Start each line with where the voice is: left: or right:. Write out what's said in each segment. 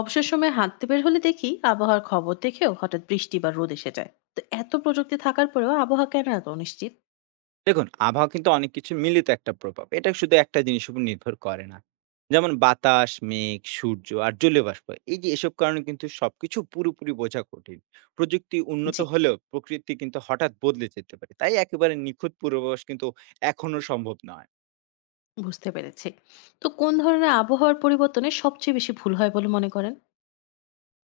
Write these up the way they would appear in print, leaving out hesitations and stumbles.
left: অবসর সময়ে হাঁটতে বের হলে দেখি আবহাওয়ার খবর দেখেও হঠাৎ বৃষ্টি বা রোদ এসে যায়। তো এত প্রযুক্তি থাকার পরেও আবহাওয়া কেন এত অনিশ্চিত?
right: দেখুন, আবহাওয়া কিন্তু অনেক কিছু মিলিত একটা প্রভাব। এটা শুধু একটা জিনিসের উপর নির্ভর করে না। যেমন বাতাস, মেঘ, সূর্য আর জলীয় বাষ্প। এই যে এসব কারণে কিন্তু সবকিছু পুরোপুরি বোঝা কঠিন। প্রযুক্তি উন্নত
left: জি।
right: হলেও প্রকৃতি কিন্তু হঠাৎ বদলে যেতে পারে। তাই একেবারে নিখুঁত পূর্বাভাস কিন্তু এখনো সম্ভব নয়।
left: বুঝতে পেরেছি। তো কোন ধরনের আবহাওয়ার পরিবর্তনে সবচেয়ে বেশি ভুল হয় বলে মনে করেন?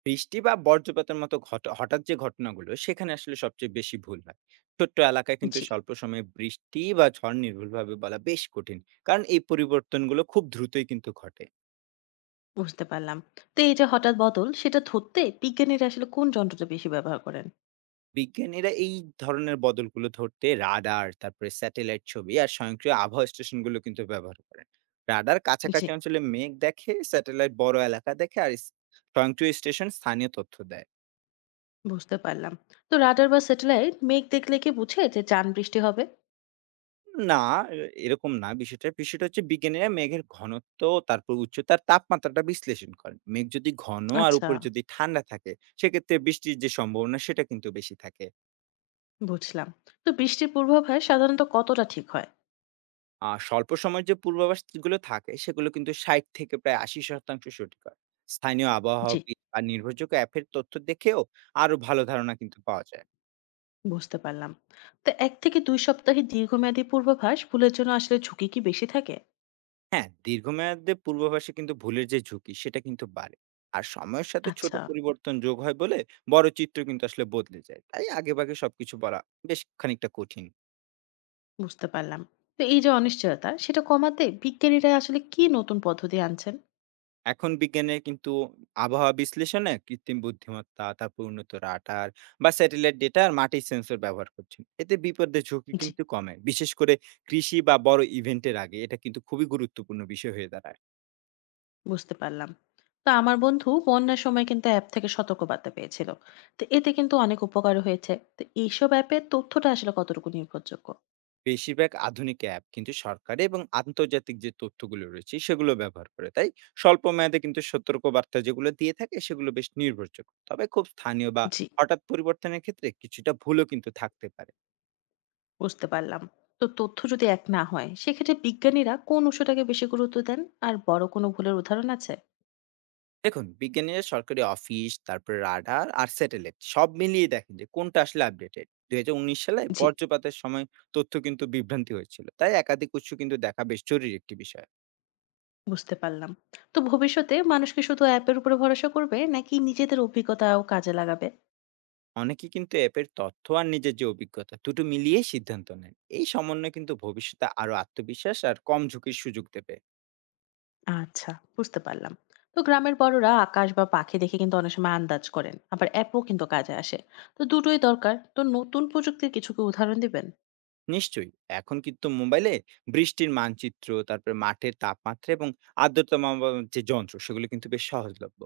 right: বৃষ্টি বা বজ্রপাতের মতো হঠাৎ যে ঘটনাগুলো সেখানে আসলে সবচেয়ে বেশি ভুল হয়। ছোট্ট এলাকায় কিন্তু
left: জি।
right: স্বল্প সময়ে বৃষ্টি বা ঝড় নির্ভুলভাবে বলা বেশ কঠিন। কারণ এই পরিবর্তনগুলো খুব দ্রুতই কিন্তু ঘটে।
left: বুঝতে পারলাম। তো এই যে হঠাৎ বদল, সেটা ধরতে বিজ্ঞানীরা আসলে কোন যন্ত্রটা বেশি ব্যবহার করেন?
right: বিজ্ঞানীরা এই ধরনের বদলগুলো ধরতে রাডার, তারপরে স্যাটেলাইট ছবি আর স্বয়ংক্রিয় আবহাওয়া স্টেশনগুলো কিন্তু ব্যবহার করেন। রাডার
left: জি।
right: কাছাকাছি অঞ্চলে মেঘ দেখে, স্যাটেলাইট বড় এলাকা দেখে আর স্বয়ংক্রিয় স্টেশন স্থানীয় তথ্য দেয়।
left: বুঝতে পারলাম। তো রাডার বা স্যাটেলাইট মেঘ দেখলে কি বুঝে যে যান বৃষ্টি হবে?
right: না, এরকম না বিষয়টা। বিষয়টা হচ্ছে বিজ্ঞানীরা মেঘের ঘনত্ব, তারপর উচ্চতার তাপমাত্রাটা বিশ্লেষণ করেন। মেঘ যদি ঘন আর
left: আচ্ছা।
right: উপরে যদি ঠান্ডা থাকে, সেক্ষেত্রে বৃষ্টির যে সম্ভাবনা সেটা কিন্তু বেশি থাকে।
left: বুঝলাম। তো বৃষ্টির পূর্বাভাস সাধারণত কতটা ঠিক হয়?
right: স্বল্প সময়ের যে পূর্বাভাসগুলো থাকে, সেগুলো কিন্তু ৬০ থেকে প্রায় ৮০% সঠিক হয়। স্থানীয়
left: জি।
right: আবহাওয়াবিদ বা নির্ভরযোগ্য অ্যাপের তথ্য দেখেও আরো ভালো ধারণা কিন্তু পাওয়া যায়।
left: বুঝতে পারলাম। তো ১ থেকে ২ সপ্তাহের দীর্ঘমেয়াদী পূর্বাভাস ভুলের জন্য আসলে ঝুঁকি কি বেশি থাকে?
right: হ্যাঁ, দীর্ঘমেয়াদে পূর্বাভাসে কিন্তু ভুলের যে ঝুঁকি, সেটা কিন্তু বাড়ে। আর সময়ের সাথে ছোট
left: আচ্ছা,
right: পরিবর্তন যোগ হয় বলে বড় চিত্র কিন্তু আসলে বদলে যায়। তাই আগেভাগে সবকিছু বলা বেশ খানিকটা কঠিন।
left: বুঝতে পারলাম। তো এই যে অনিশ্চয়তা সেটা কমাতে বিজ্ঞানীরা আসলে কি নতুন পদ্ধতি আনছেন?
right: এখন বিজ্ঞানের কিন্তু আবহাওয়া বিশ্লেষণে কৃত্রিম বুদ্ধিমত্তা, তারপর উন্নত রাডার বা স্যাটেলাইট ডেটা আর মাটির সেন্সর ব্যবহার করছেন। এতে বিপদের ঝুঁকি
left: জি,
right: কিন্তু কমে। বিশেষ করে কৃষি বা বড় ইভেন্টের আগে এটা কিন্তু খুবই গুরুত্বপূর্ণ বিষয় হয়ে দাঁড়ায়।
left: বুঝতে পারলাম। তো আমার বন্ধু বন্যার সময় কিন্তু অ্যাপ থেকে সতর্কবার্তা পেয়েছিল। তো এতে কিন্তু অনেক উপকার হয়েছে। তো এইসব অ্যাপের তথ্যটা আসলে কতটুকু নির্ভরযোগ্য?
right: বেশিরভাগ আধুনিক অ্যাপ কিন্তু সরকারি এবং আন্তর্জাতিক যে তথ্যগুলো রয়েছে সেগুলো ব্যবহার করে। তাই স্বল্প মেয়াদে কিন্তু সতর্কবার্তা যেগুলো দিয়ে থাকে সেগুলো বেশ নির্ভরযোগ্য। তবে খুব স্থানীয় বা
left: জি,
right: হঠাৎ পরিবর্তনের ক্ষেত্রে কিছুটা ভুলও কিন্তু থাকতে পারে।
left: বুঝতে পারলাম। তো তথ্য যদি এক না হয় সেক্ষেত্রে বিজ্ঞানীরা কোন উৎসটাকে বেশি গুরুত্ব দেন? আর বড় কোনো ভুলের উদাহরণ আছে?
right: দেখুন, বিজ্ঞানীরা সরকারি অফিস তারপর রাডার আর স্যাটেলাইট সব মিলিয়ে দেখেন যে কোনটা আসলে আপডেটেড। ২০১৯ সালে
left: জি।
right: বজ্রপাতের সময় তথ্য কিন্তু বিভ্রান্তি হয়েছিল, তাই একাধিক উৎস কিন্তু দেখা বেশ জরুরি একটি বিষয়।
left: বুঝতে পারলাম। তো ভবিষ্যতে মানুষ কি শুধু অ্যাপের উপরে ভরসা করবে নাকি নিজেদের অভিজ্ঞতাও কাজে লাগাবে?
right: অনেকে কিন্তু অ্যাপের তথ্য আর নিজের যে অভিজ্ঞতা দুটো মিলিয়ে সিদ্ধান্ত নেন। এই সমন্বয় কিন্তু ভবিষ্যতে আরো আত্মবিশ্বাস আর কম ঝুঁকির সুযোগ দেবে।
left: আচ্ছা, বুঝতে পারলাম। তো গ্রামের বড়রা আকাশ বা পাখি দেখে কিন্তু অনেক সময় আন্দাজ করেন। আবার অ্যাপও কিন্তু কাজে আসে। তো দুটোই দরকার। তো নতুন প্রযুক্তির কিছু কি উদাহরণ দিবেন?
right: নিশ্চয়ই। এখন কিন্তু মোবাইলে বৃষ্টির মানচিত্র, তারপরে মাঠের তাপমাত্রা এবং আর্দ্রতা মাপার যে যন্ত্র সেগুলো কিন্তু বেশ সহজলভ্য।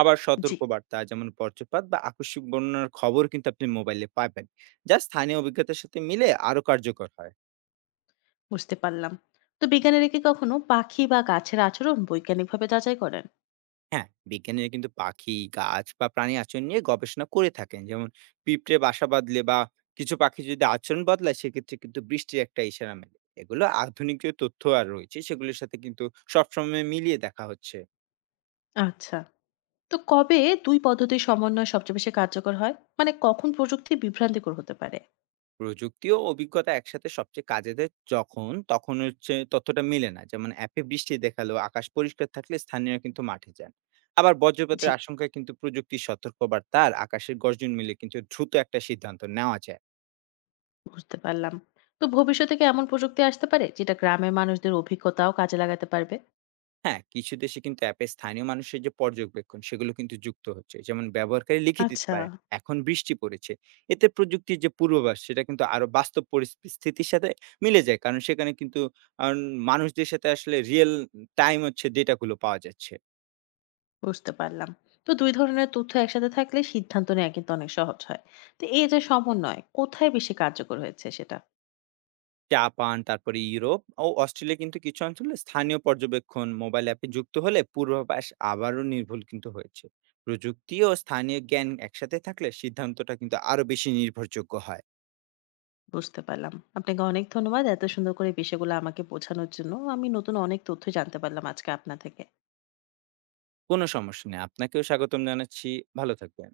right: আবার
left: জি,
right: সতর্কবার্তা যেমন বজ্রপাত বা আকস্মিক বন্যার খবর কিন্তু আপনি মোবাইলে পাবেন, যা স্থানীয় অভিজ্ঞতার সাথে মিলে আরো কার্যকর হয়।
left: বুঝতে পারলাম। তো বিজ্ঞানীরা কি কখনো পাখি বা গাছের আচরণ বৈজ্ঞানিকভাবে যাচাই করেন?
right: হ্যাঁ, বিজ্ঞানীরা কিন্তু পাখি, গাছ বা প্রাণী আচরণ নিয়ে গবেষণা করে থাকেন। যেমন পিঁপড়ে বাসা বাঁধলে বা কিছু পাখি যদি আচরণ বদলায় সেক্ষেত্রে কিন্তু বৃষ্টির একটা ইশারা মেলে। এগুলো আধুনিক যে তথ্য আর রয়েছে সেগুলোর সাথে কিন্তু সবসময় মিলিয়ে দেখা হচ্ছে।
left: আচ্ছা। তো কবে ২ পদ্ধতির সমন্বয় সবচেয়ে বেশি কার্যকর হয়? মানে কখন প্রযুক্তি বিভ্রান্তিকর হতে পারে?
right: প্রযুক্তি ও অভিজ্ঞতা একসাথে সবচেয়ে কাজে দেয় যখন তখন হচ্ছে তথ্যটা মিলে না। যেমন অ্যাপে বৃষ্টি দেখালো, আকাশ পরিষ্কার থাকলে স্থানীয়রা কিন্তু মাঠে যান। আবার
left: জি।
right: বজ্রপাতের আশঙ্কায় কিন্তু প্রযুক্তির সতর্কবার্তা আর আকাশের গর্জন মিলে কিন্তু দ্রুত একটা সিদ্ধান্ত নেওয়া যায়।
left: বুঝতে পারলাম। তো ভবিষ্যতে কি এমন প্রযুক্তি আসতে পারে যেটা গ্রামের মানুষদের অভিজ্ঞতাও কাজে লাগাতে পারবে?
right: হ্যাঁ, কিছু দেশে কিন্তু অ্যাপে স্থানীয় মানুষের যে পর্যবেক্ষণ সেগুলো কিন্তু যুক্ত হচ্ছে। যেমন ব্যবহারকারী লিখে দিতে
left: আচ্ছা,
right: পারেন, এখন বৃষ্টি পড়েছে। এতে প্রযুক্তির যে পূর্বাভাস সেটা কিন্তু আরো বাস্তব পরিস্থিতির সাথে মিলে যায়। কারণ সেখানে কিন্তু আন মানুষদের সাথে আসলে রিয়াল টাইম হচ্ছে ডেটা গুলো পাওয়া যাচ্ছে।
left: বুঝতে পারলাম। তো দুই ধরনের তথ্য একসাথে থাকলে সিদ্ধান্ত নেওয়া কিন্তু অনেক সহজ হয়। তো এই যে সমন্বয় কোথায় বেশি কার্যকর হয়েছে সেটা
right: জাপান, তারপরে ইউরোপ ও অস্ট্রেলিয়া কিন্তু কিছু অঞ্চলে স্থানীয় পর্যবেক্ষণ মোবাইল অ্যাপে যুক্ত হলে পূর্বাভাস আবারও নির্ভুল কিন্তু হয়েছে। প্রযুক্তি ও স্থানীয় জ্ঞান একসাথে থাকলে সিদ্ধান্তটা কিন্তু আরো বেশি নির্ভরযোগ্য হয়।
left: বুঝতে পারলাম। আপনাকে অনেক ধন্যবাদ এত সুন্দর করে বিষয়গুলো আমাকে বোঝানোর জন্য। আমি নতুন অনেক তথ্য জানতে পারলাম আজকে আপনার থেকে।
right: কোনো সমস্যা নেই। আপনাকেও স্বাগতম জানাচ্ছি। ভালো থাকবেন।